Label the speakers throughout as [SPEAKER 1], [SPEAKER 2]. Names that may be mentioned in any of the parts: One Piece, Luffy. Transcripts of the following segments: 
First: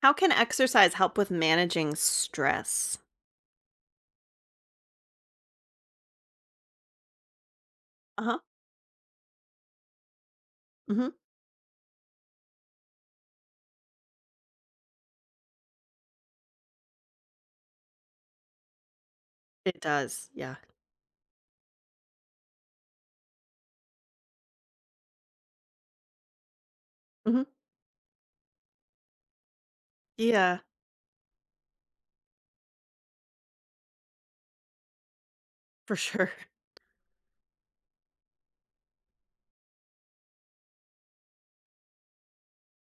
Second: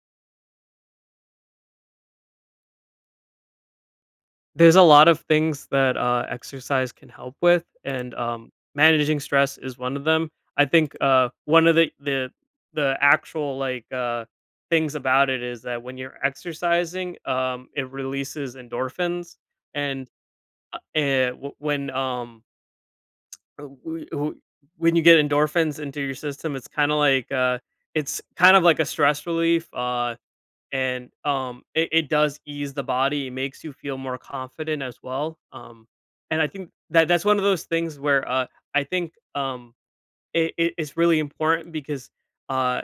[SPEAKER 1] How can exercise help with managing stress?
[SPEAKER 2] There's a lot of things that, exercise can help with, and,
[SPEAKER 1] Uh-huh.
[SPEAKER 2] managing stress is one of them. I think,
[SPEAKER 1] Mhm.
[SPEAKER 2] one of the actual, like, things about it is that when you're exercising, it releases endorphins,
[SPEAKER 1] It
[SPEAKER 2] and,
[SPEAKER 1] does. Yeah.
[SPEAKER 2] eh, w when, w w when you get endorphins into your system,
[SPEAKER 1] Mhm.
[SPEAKER 2] it's kind of like a stress relief
[SPEAKER 1] Yeah,
[SPEAKER 2] and it does ease the body. It makes you feel more confident as well.
[SPEAKER 1] for sure.
[SPEAKER 2] And I think that that's one of those things where I think, it's really important because uh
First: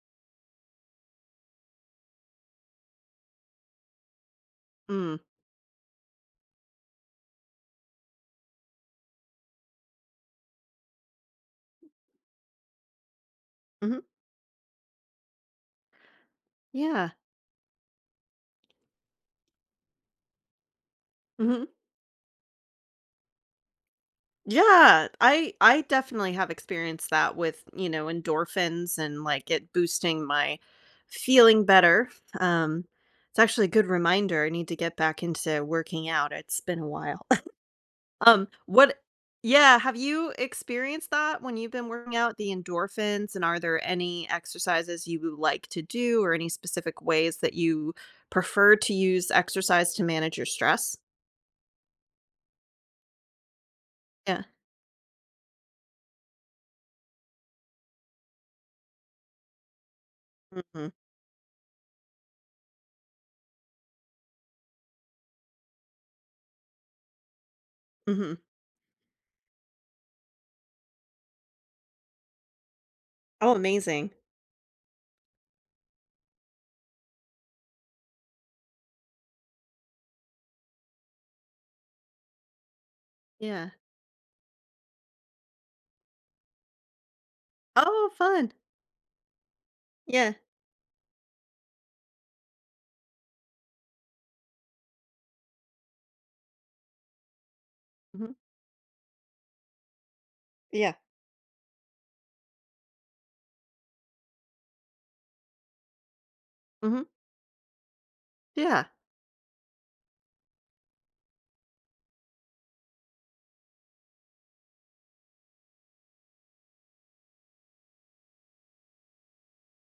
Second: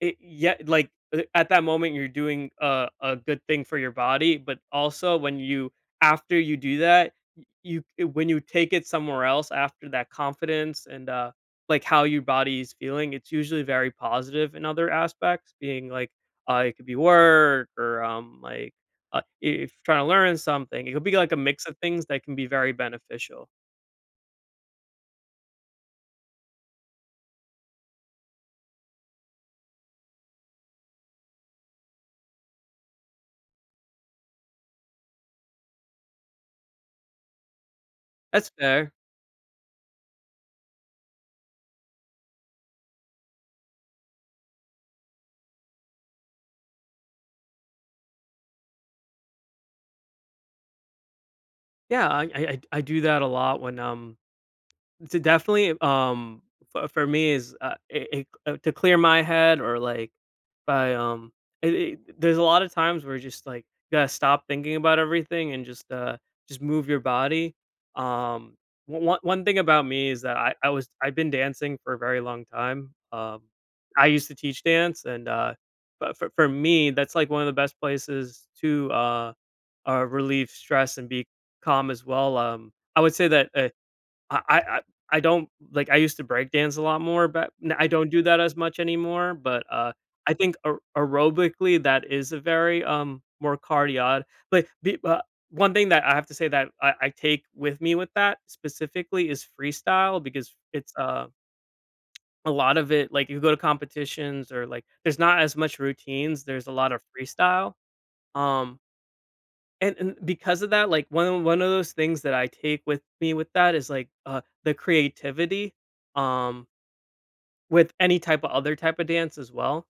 [SPEAKER 2] it yeah, like, at that moment, you're doing a good thing for your body, but also
[SPEAKER 1] Mm.
[SPEAKER 2] when you after you do that, when you take it somewhere else after that confidence and, like, how your body is feeling, it's usually very
[SPEAKER 1] Mhm.
[SPEAKER 2] positive in other aspects, being like, it could be
[SPEAKER 1] Yeah.
[SPEAKER 2] work or, like, if you're trying to learn something, it could be like a mix
[SPEAKER 1] Mhm.
[SPEAKER 2] of things that can be very beneficial.
[SPEAKER 1] Yeah. I definitely have experienced that with, you know, endorphins and like it boosting my feeling better. Um, it's actually a good reminder. I need to get back into working out. It's been a while.
[SPEAKER 2] That's fair.
[SPEAKER 1] What? Yeah, have you experienced that when you've been working out, the endorphins, and are there any exercises you would like to do or any specific ways that you prefer to use exercise to manage your stress?
[SPEAKER 2] Yeah, I do that a lot when,
[SPEAKER 1] Yeah.
[SPEAKER 2] to definitely, f for me is, it it to clear my head, or, like,
[SPEAKER 1] Mhm,
[SPEAKER 2] by, it it there's a lot of times where just, like, you gotta stop thinking about everything and just move your body.
[SPEAKER 1] mhm.
[SPEAKER 2] Um, o one one thing about me is that I've been dancing for a very long time.
[SPEAKER 1] Oh,
[SPEAKER 2] I
[SPEAKER 1] amazing.
[SPEAKER 2] used to teach dance and, but for me, that's, like, one of the best places to, relieve stress and be calm as well. I would say that,
[SPEAKER 1] Yeah.
[SPEAKER 2] I I I I don't, like, I used to break dance a lot more, but n I don't
[SPEAKER 1] Oh,
[SPEAKER 2] do that
[SPEAKER 1] fun.
[SPEAKER 2] as much anymore, but,
[SPEAKER 1] Yeah.
[SPEAKER 2] I think aerobically, that is a very, more cardio, but be one thing that I have to say that I take with me with
[SPEAKER 1] Mhm.
[SPEAKER 2] that specifically is freestyle because it's,
[SPEAKER 1] Yeah.
[SPEAKER 2] a lot of it, like, you go to competitions or, like, there's not as much routines, there's a lot of
[SPEAKER 1] Mhm.
[SPEAKER 2] freestyle. um
[SPEAKER 1] Yeah.
[SPEAKER 2] and because of that, like, one of those things that I take with me with that is, like, the creativity, um, with any type of other type of dance as well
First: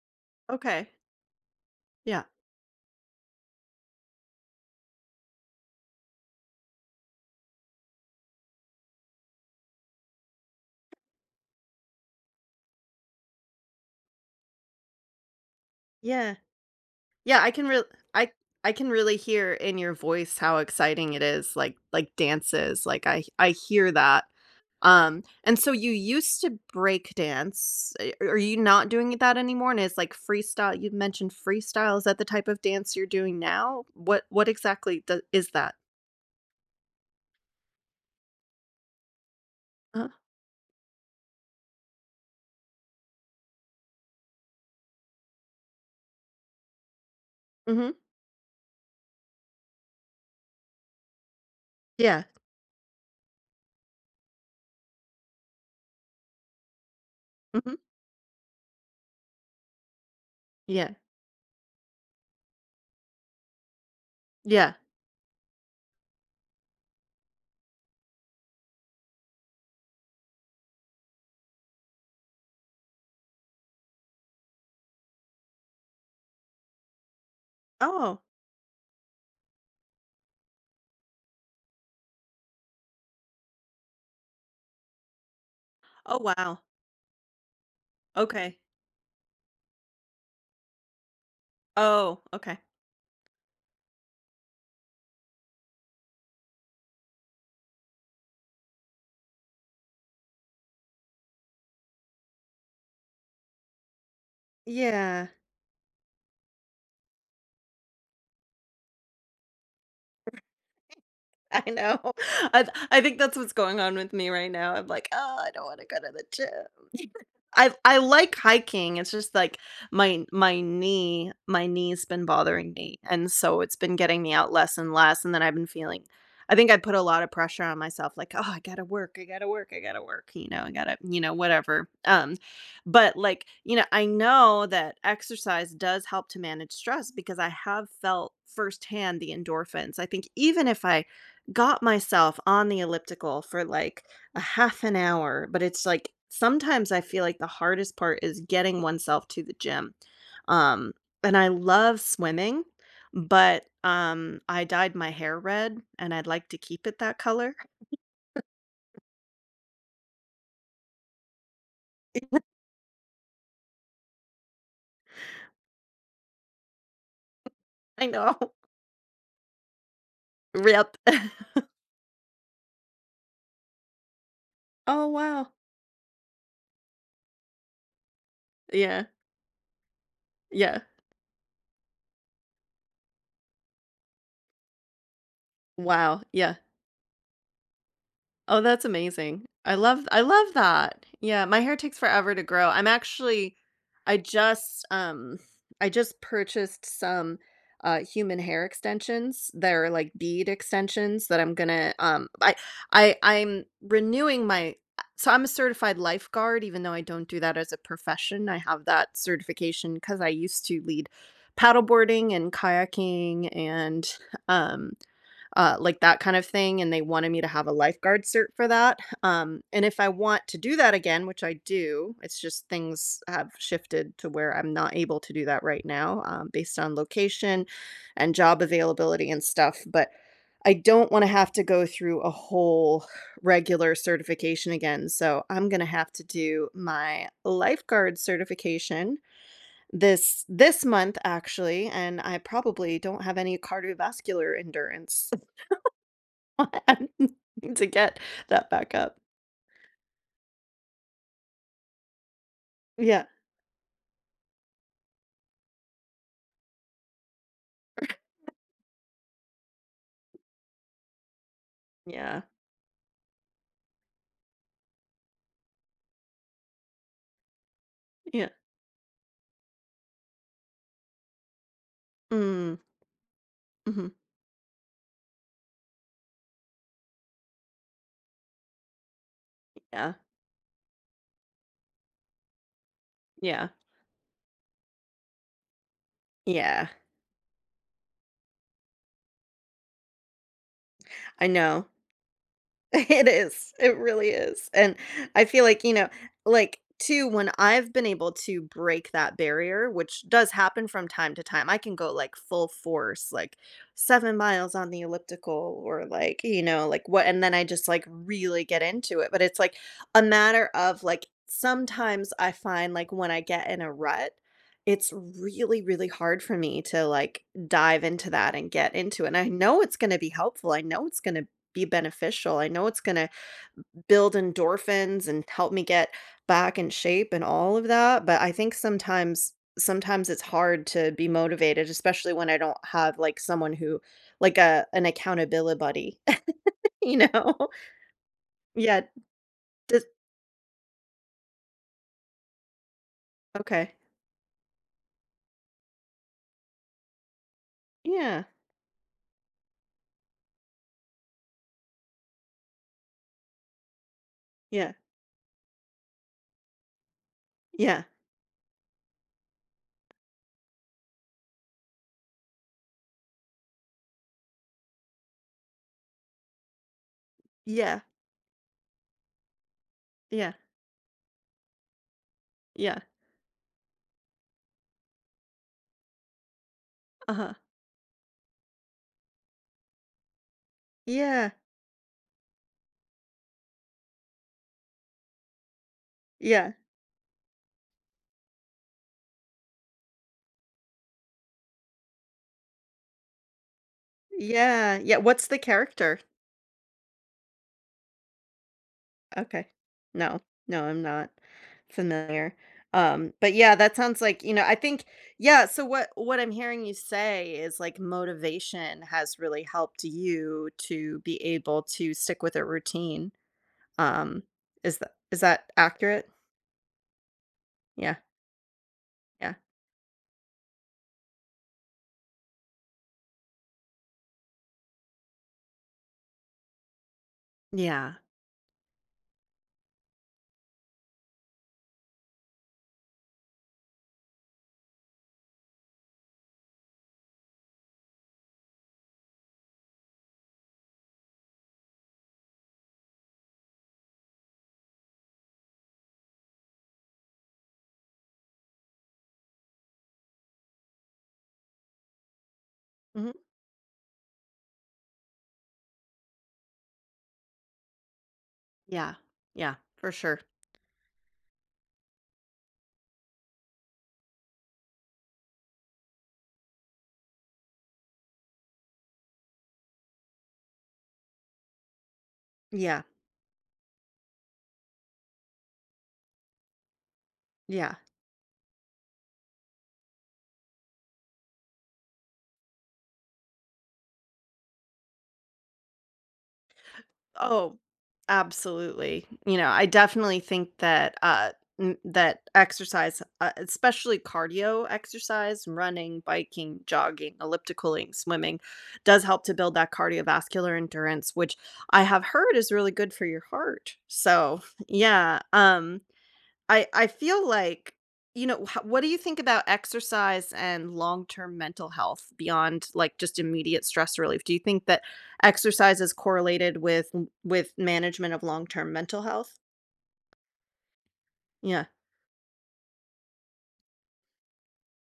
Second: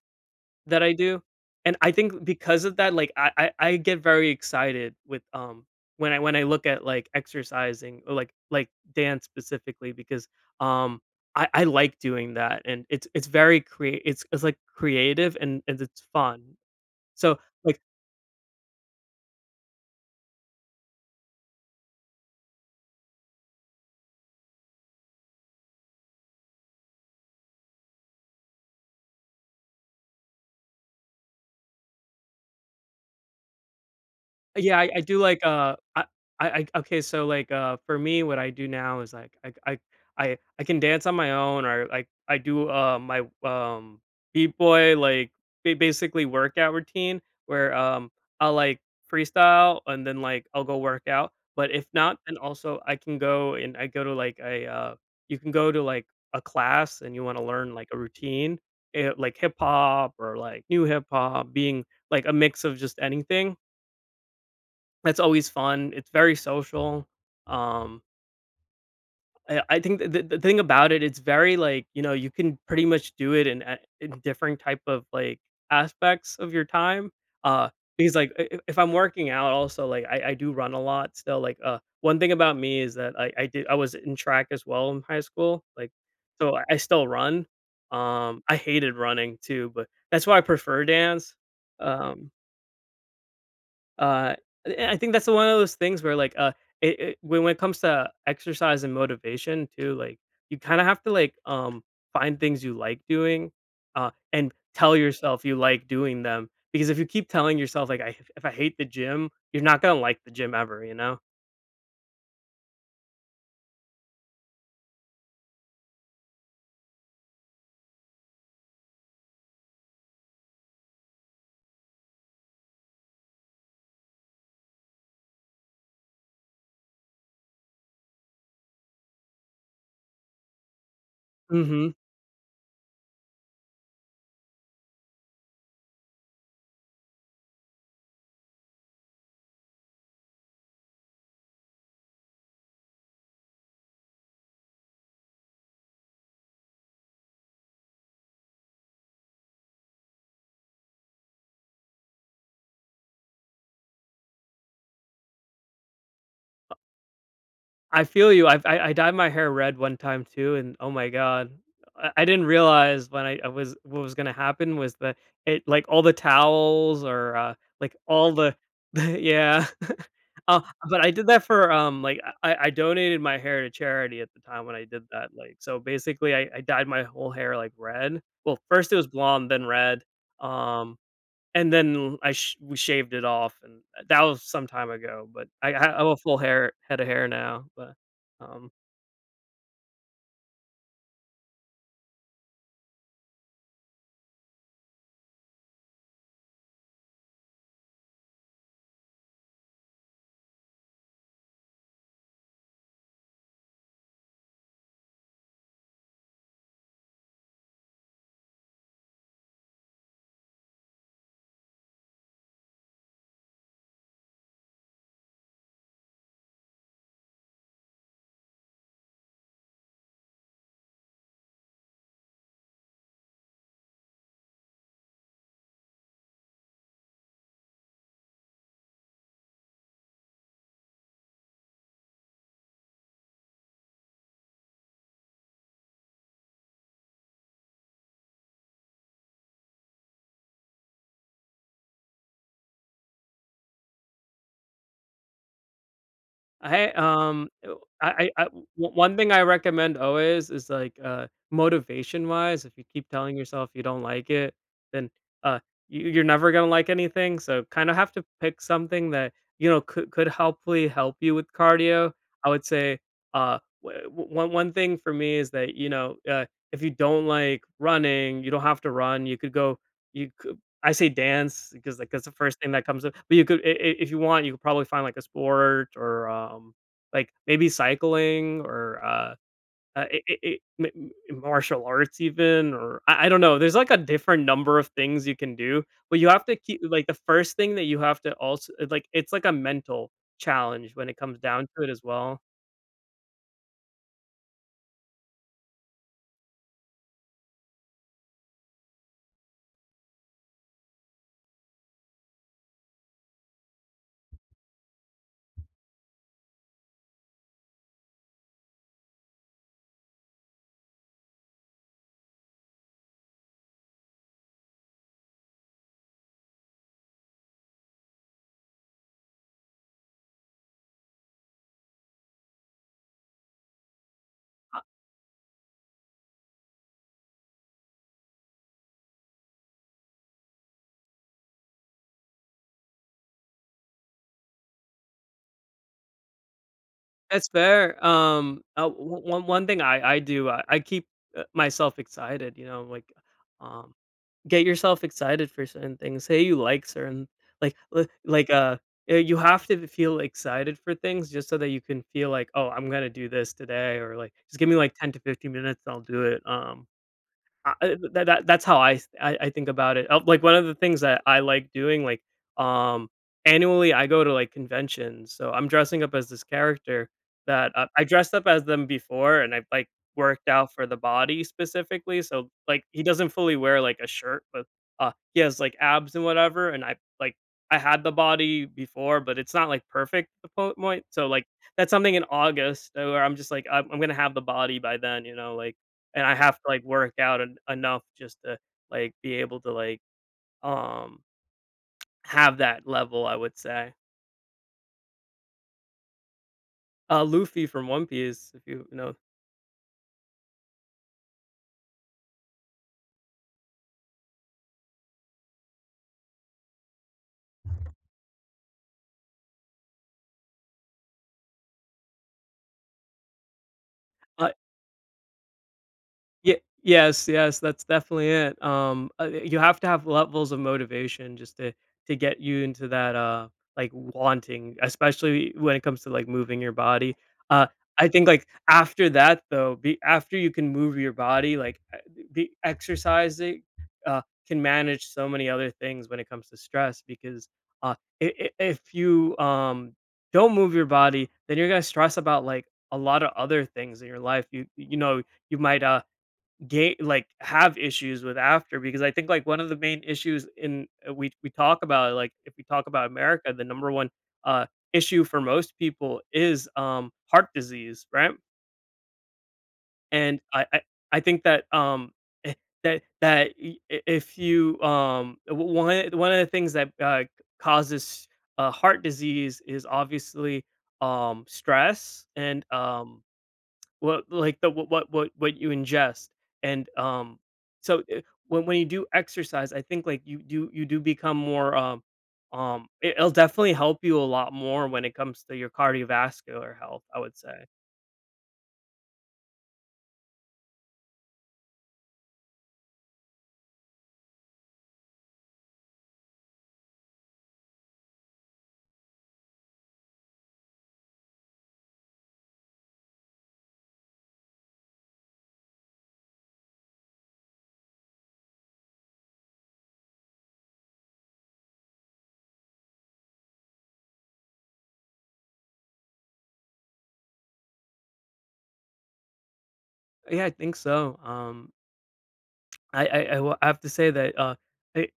[SPEAKER 2] that
[SPEAKER 1] Okay.
[SPEAKER 2] I do. And I think
[SPEAKER 1] Yeah.
[SPEAKER 2] because of that, like, I get very excited with, when I look at, like, exercising or, dance specifically because, um, I like doing that, and it's, like, creative and it's
[SPEAKER 1] Yeah.
[SPEAKER 2] fun. So,
[SPEAKER 1] Yeah, I can
[SPEAKER 2] like...
[SPEAKER 1] really. I can really hear in your voice how exciting it is, like dances, like I hear that. And so you used to break dance. A Are you not doing that anymore? And is like freestyle. You mentioned freestyle. Is that the type of dance you're doing now? What
[SPEAKER 2] Yeah, I
[SPEAKER 1] exactly
[SPEAKER 2] do
[SPEAKER 1] do,
[SPEAKER 2] like,
[SPEAKER 1] is that?
[SPEAKER 2] I okay, so, like, for me, what I do now is, like, I I
[SPEAKER 1] Uh-huh.
[SPEAKER 2] I I can dance on my own or, like, I do, my, beat boy, like, ba basically workout routine where,
[SPEAKER 1] Mhm.
[SPEAKER 2] I'll, like, freestyle and then, like, I'll go work out. But if not,
[SPEAKER 1] Yeah.
[SPEAKER 2] then also I can go and I go to, like, a, you can go to, like, a class and you wanna learn,
[SPEAKER 1] Mhm.
[SPEAKER 2] like, a routine, like hip hop or, like, new
[SPEAKER 1] Yeah.
[SPEAKER 2] hip hop, being, like, a mix of just anything.
[SPEAKER 1] Yeah.
[SPEAKER 2] That's always fun. It's very social. Um, I think th the thing about it, it's very, like, you can pretty much do it in a in different type of, like, aspects of your time, uh, because,
[SPEAKER 1] Oh.
[SPEAKER 2] like, I if I'm working out also, like, I do run a lot still, like, one thing about me is that I was in track as well in high school, like,
[SPEAKER 1] Oh,
[SPEAKER 2] so
[SPEAKER 1] wow.
[SPEAKER 2] I still run. I
[SPEAKER 1] Okay.
[SPEAKER 2] hated running too, but that's why I prefer dance.
[SPEAKER 1] Oh,
[SPEAKER 2] Um
[SPEAKER 1] okay.
[SPEAKER 2] uh, and I think that's one of those things where, like, it, it when it comes to exercise and motivation too, like, you kind of have to, like, find things you like doing and tell
[SPEAKER 1] Yeah.
[SPEAKER 2] yourself you like doing them, because if you keep telling yourself, like, I if I hate the gym, you're not going to like the gym ever, you know?
[SPEAKER 1] I know. I think that's what's going on with me right now. I'm like, "Oh, I don't wanna go to the gym." I like hiking, it's just, like, my knee's been bothering me, and so it's been getting me out less and less, and then I've been feeling I think I put a lot of pressure on myself, like, "Oh, I gotta work, I gotta work, I gotta work," you know, I gotta you know, whatever,
[SPEAKER 2] Mhm.
[SPEAKER 1] but, like, you know, I know that exercise does help to manage stress because I have felt firsthand the endorphins. I think even if I got myself on the elliptical for like a half an hour, but it's like sometimes I feel like the hardest part is getting oneself to the gym. Um, and I love swimming, but I dyed my hair red and I'd like to keep it that color.
[SPEAKER 2] I feel you. I dyed my hair red one time too, and oh my god, I didn't realize when I was what was gonna happen was that it, like, all the towels or like,
[SPEAKER 1] I
[SPEAKER 2] all
[SPEAKER 1] know.
[SPEAKER 2] the yeah, uh,
[SPEAKER 1] Rip.
[SPEAKER 2] but I did that for, like, I donated my hair to charity at the time when I did
[SPEAKER 1] Oh
[SPEAKER 2] that,
[SPEAKER 1] wow.
[SPEAKER 2] like, so basically I dyed my whole hair, like, red. Well, first it
[SPEAKER 1] Yeah.
[SPEAKER 2] was blonde, then red.
[SPEAKER 1] Yeah.
[SPEAKER 2] Um, and then I sh we shaved it off, and that was some time ago, but I have a
[SPEAKER 1] Wow.
[SPEAKER 2] full
[SPEAKER 1] Yeah.
[SPEAKER 2] hair head of hair now, but,
[SPEAKER 1] Oh,
[SPEAKER 2] um
[SPEAKER 1] that's amazing. I love that. Yeah, my hair takes forever to grow. I'm actually I just um I just purchased some human hair extensions. They're like bead extensions that I'm going to I'm renewing my so I'm a certified lifeguard even though I don't do that as a profession. I have that certification cuz I used to lead paddleboarding and kayaking and um like that kind of thing, and they wanted me to have a lifeguard cert for that. And if I want to do that again, which I do, it's just things have shifted to where I'm not able to do that right now, based on location and job availability and stuff. But I don't want to have to go through a whole regular certification again. So I'm going to have to do my lifeguard certification this month actually and I probably don't have any cardiovascular endurance.
[SPEAKER 2] I oh,
[SPEAKER 1] To get
[SPEAKER 2] I o
[SPEAKER 1] that back
[SPEAKER 2] one
[SPEAKER 1] up.
[SPEAKER 2] thing I recommend always is, like, motivation-wise, if you keep
[SPEAKER 1] Yeah.
[SPEAKER 2] telling yourself you don't like it, then, uh, you're never gonna like anything, so kinda have to pick something that, could helpfully help you with cardio.
[SPEAKER 1] Yeah.
[SPEAKER 2] I would say, one thing for me is that, if you don't like running,
[SPEAKER 1] Yeah.
[SPEAKER 2] you don't have to run. You could go. You cou I say dance because, like, that's the first thing
[SPEAKER 1] Mm.
[SPEAKER 2] that comes up, but you could I if
[SPEAKER 1] Mhm.
[SPEAKER 2] you want, you could probably find, like, a sport or, like, maybe cycling or,
[SPEAKER 1] Yeah.
[SPEAKER 2] I m m martial arts even, or I don't know.
[SPEAKER 1] Yeah.
[SPEAKER 2] There's, like, a different number of things you can do, but you have to keep,
[SPEAKER 1] Yeah.
[SPEAKER 2] like, the first thing that you have to also, like, it's like a mental challenge when it comes
[SPEAKER 1] I
[SPEAKER 2] down to it
[SPEAKER 1] know.
[SPEAKER 2] as well.
[SPEAKER 1] It is. It really is. And I feel like, you know, like too, when I've been able to break that barrier, which does happen from time to time, I can go like full force, like 7 miles on the elliptical or like, you know, like what, and then I just like really get into it. But it's like a matter of like sometimes I find like when I get in a rut, it's really, really hard for me to like dive into that and get into it. And I know it's going to be helpful. I know it's going to be beneficial. I know it's gonna build endorphins and help me get back in shape and all of that, but I think sometimes it's hard to be motivated, especially when I don't have, like, someone who like a an accountability buddy, you
[SPEAKER 2] That's
[SPEAKER 1] know?
[SPEAKER 2] fair. Um, uh,
[SPEAKER 1] Yeah,
[SPEAKER 2] w- one one thing
[SPEAKER 1] does
[SPEAKER 2] I do, I keep, myself excitedum
[SPEAKER 1] okay.
[SPEAKER 2] Get yourself excited for certain things. Say you like certain... like li
[SPEAKER 1] Yeah,
[SPEAKER 2] like, uh, you have to feel excited for things just so that you can feel like, "Oh, I'm gonna do this today," or like, "Just give me,
[SPEAKER 1] yeah,
[SPEAKER 2] like, 10 to 15 minutes, and I'll do it." I
[SPEAKER 1] yeah,
[SPEAKER 2] that that that's how I think about it. Like, one of the things that I like doing, like, um, annually, I go to, like, conventions, so I'm dressing up as this character that,
[SPEAKER 1] yeah,
[SPEAKER 2] I dressed up as them before, and I've, like, worked
[SPEAKER 1] yeah,
[SPEAKER 2] out for the body specifically, so, like,
[SPEAKER 1] yeah,
[SPEAKER 2] he doesn't fully wear, like, a shirt, but, he has, like, abs and whatever, and
[SPEAKER 1] uh-huh.
[SPEAKER 2] I had the body before, but it's not, like, perfect at the po point, so, like,
[SPEAKER 1] Yeah,
[SPEAKER 2] that's something in August, where I'm just like, I'm gonna have the body by then, you know, like, and I have to,
[SPEAKER 1] yeah,
[SPEAKER 2] like, work out en enough just to, like, be able to, like, um, have that level, I would say.
[SPEAKER 1] yeah, yeah, what's the character?
[SPEAKER 2] Luffy from One Piece, if you know.
[SPEAKER 1] Okay. No, no, I'm not familiar. But yeah, that sounds like, you know, I think, yeah, so what I'm hearing you say is like motivation has really helped you to be able to stick with a routine. Um,
[SPEAKER 2] uh,
[SPEAKER 1] is that accurate?
[SPEAKER 2] Yeah, yes, yes, that's
[SPEAKER 1] Yeah,
[SPEAKER 2] definitely it.
[SPEAKER 1] yeah.
[SPEAKER 2] You have to have levels of motivation just to get you into that, like, wanting, especially when it comes to, like, moving your body. Uh, I
[SPEAKER 1] Yeah.
[SPEAKER 2] think, like, after that, though, be after you can move your body, like, the exercising, uh, can manage so many other things when it comes to stress, because, uh, I if you, don't move your body, then you're gonna stress about, like, a lot of other things in your life. You know, you might, Ga like, have issues with after because I think, like, one of the main issues in... we talk about, like, if we talk about
[SPEAKER 1] Hmm.
[SPEAKER 2] America, the number one, uh, issue for most people is, heart disease, right?
[SPEAKER 1] Yeah. Yeah. For
[SPEAKER 2] And
[SPEAKER 1] sure.
[SPEAKER 2] I think that, eh, that y- I if you, w one of the things that, causes, heart disease is obviously, stress and,
[SPEAKER 1] Yeah.
[SPEAKER 2] what like the what you ingest, and,
[SPEAKER 1] Yeah.
[SPEAKER 2] so, when you do exercise, I think, like, you do become more, it'll definitely help you a lot more when it comes to your cardiovascular health, I would say.
[SPEAKER 1] Oh, absolutely. You know, I definitely think that that exercise, especially cardio exercise, running, biking, jogging, ellipticaling, swimming, does help to build that cardiovascular endurance, which I have heard is really good for your heart. So, yeah, I feel like, you know, h what do you think about exercise and long-term mental health beyond, like, just immediate stress relief? Do you think that exercise is correlated with management of long-term mental health?
[SPEAKER 2] Yeah, I think so.
[SPEAKER 1] Yeah.
[SPEAKER 2] I have to say that, I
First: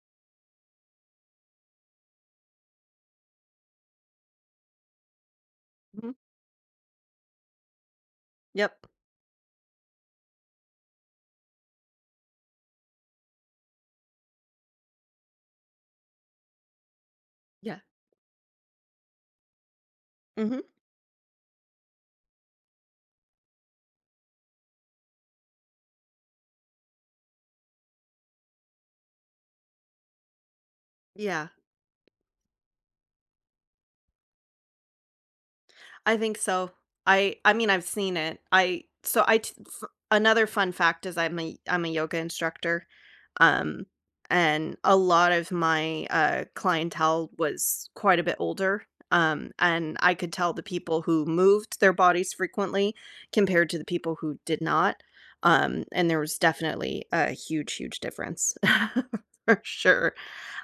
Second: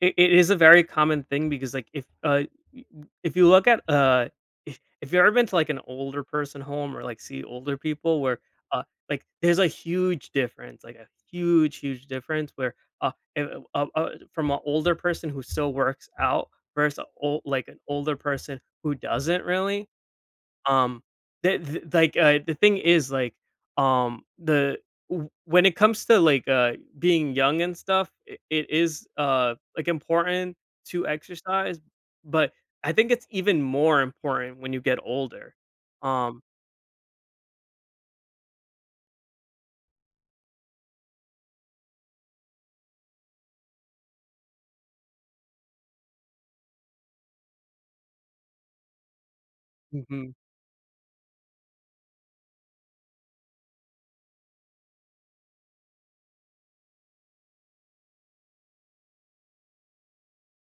[SPEAKER 2] it is a very common thing because, like, y if you look at, if you've ever been to, like, an
[SPEAKER 1] Mhm.
[SPEAKER 2] older person home or, like, see older people where, uh,
[SPEAKER 1] Yep.
[SPEAKER 2] like, there's a huge difference, like, a huge, huge difference where, from an older person who still works out versus a ol like, an
[SPEAKER 1] Yeah.
[SPEAKER 2] older person who doesn't really.
[SPEAKER 1] Mhm.
[SPEAKER 2] Um, the thing is, like, the w when it comes to, like, being young and stuff, it is, like, important to
[SPEAKER 1] Yeah.
[SPEAKER 2] exercise, but I think it's even more important when you get older.
[SPEAKER 1] I think
[SPEAKER 2] Um
[SPEAKER 1] so. I mean, I've seen it. I so I t f Another fun fact is I'm a yoga instructor. Um, and a lot of my, clientele was quite a bit older, and I could
[SPEAKER 2] mhm.
[SPEAKER 1] tell the people who moved their bodies frequently compared to the people who did not, and there was definitely a huge, huge difference for sure.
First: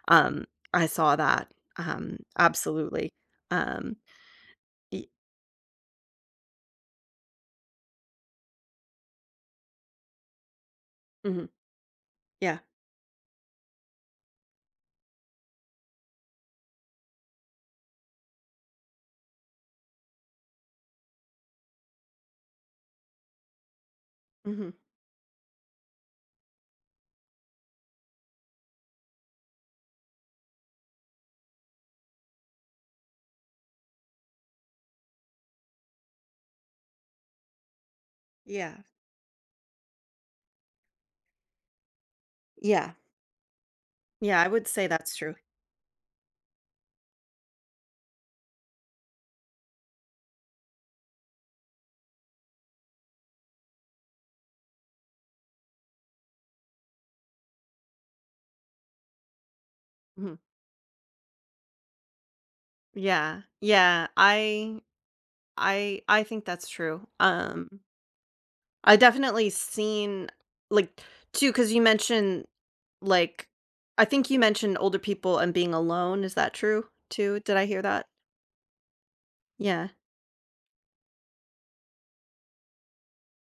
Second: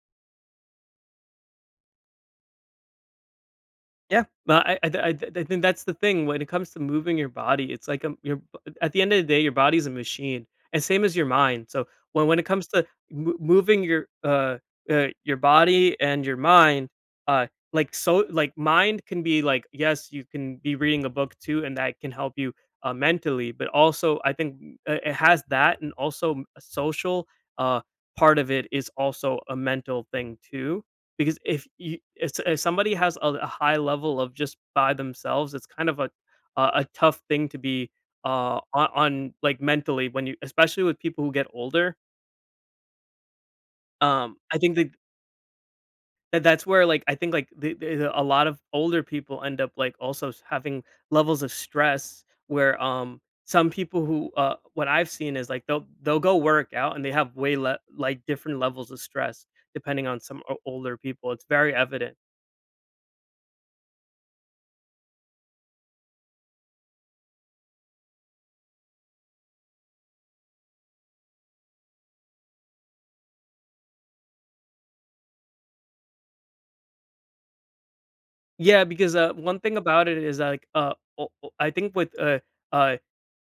[SPEAKER 1] Um, I saw that, absolutely. Um,
[SPEAKER 2] Yeah, well, I I
[SPEAKER 1] y
[SPEAKER 2] I I think that's the thing when it comes to moving your body, it's like, at the end of the day, your body's a machine, and same as your
[SPEAKER 1] mhm,
[SPEAKER 2] mind. So when it
[SPEAKER 1] yeah,
[SPEAKER 2] comes to mo moving your body and your mind, uh, like, so like, mind can be like, yes, you can be reading a book too, and that can help you, mentally, but also I think,
[SPEAKER 1] mhm,
[SPEAKER 2] it has that and also a social, uh, part of it is also a mental thing too. Because if you if s if somebody has a high level of just by themselves, it's kind of a tough thing to be,
[SPEAKER 1] yeah,
[SPEAKER 2] on, like, mentally when you... especially with people who get older.
[SPEAKER 1] yeah, yeah, I
[SPEAKER 2] I
[SPEAKER 1] would
[SPEAKER 2] think
[SPEAKER 1] say that's true.
[SPEAKER 2] that that's where, like, I think, like, the a lot of older people end up, like, also s having levels of stress where, some people who, what I've seen is, like, they'll go work out and they have way le like, different levels of stress depending on
[SPEAKER 1] Mhm.
[SPEAKER 2] some o older people. It's very evident.
[SPEAKER 1] Yeah, yeah, I think that's true. I definitely seen like because you mentioned like I think you mentioned older people and being alone. Is that true too? Did I hear that?
[SPEAKER 2] Yeah, because, one thing
[SPEAKER 1] Yeah.
[SPEAKER 2] about it is, like, o o I think with, uh,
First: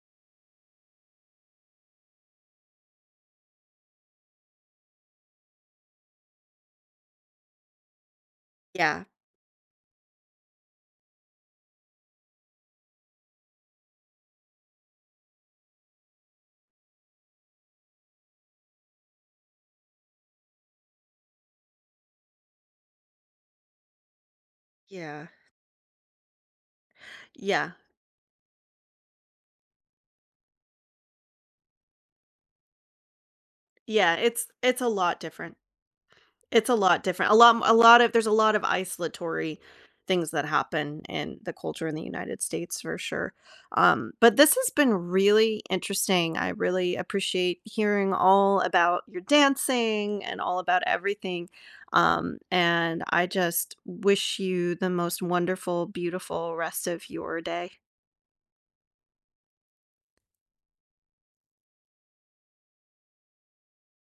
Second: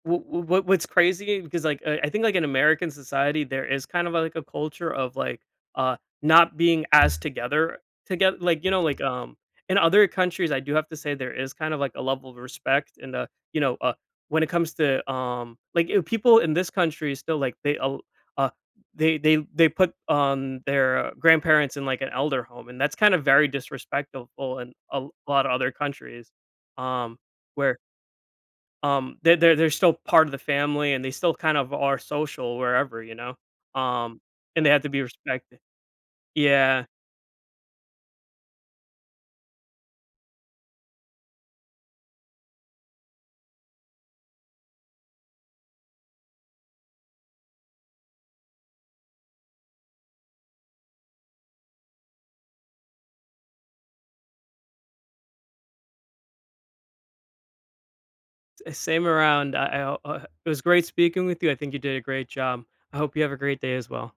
[SPEAKER 2] what's crazy because, like, I think, like, in American society, there is kind of, like, a culture of, like, uh, not being as together, like, you know, like,
[SPEAKER 1] Yeah.
[SPEAKER 2] in other countries. I do have to say there is kind of, like, a level of respect and, you know, when it comes to, like, people in this country still, like, uh, they put, their grandparents in, like, an elder home, and that's kind of very disrespectful in a
[SPEAKER 1] Yeah.
[SPEAKER 2] lot of other countries, um,
[SPEAKER 1] Yeah.
[SPEAKER 2] where they're still part of the family, and they still kind of are social wherever, you know?
[SPEAKER 1] Yeah.
[SPEAKER 2] Um, and they
[SPEAKER 1] It's
[SPEAKER 2] have to
[SPEAKER 1] a
[SPEAKER 2] be
[SPEAKER 1] lot different.
[SPEAKER 2] respected.
[SPEAKER 1] It's a
[SPEAKER 2] Yeah,
[SPEAKER 1] lot different. A lot of there's a lot of isolatory things that happen in the culture in the United States for sure. But this has been really interesting. I really appreciate hearing all about your dancing and all about everything. And I just wish you the most wonderful, beautiful rest of your day.
[SPEAKER 2] s same around. I ho it was great speaking with you. I think you did a great job. I hope you have a great day as well.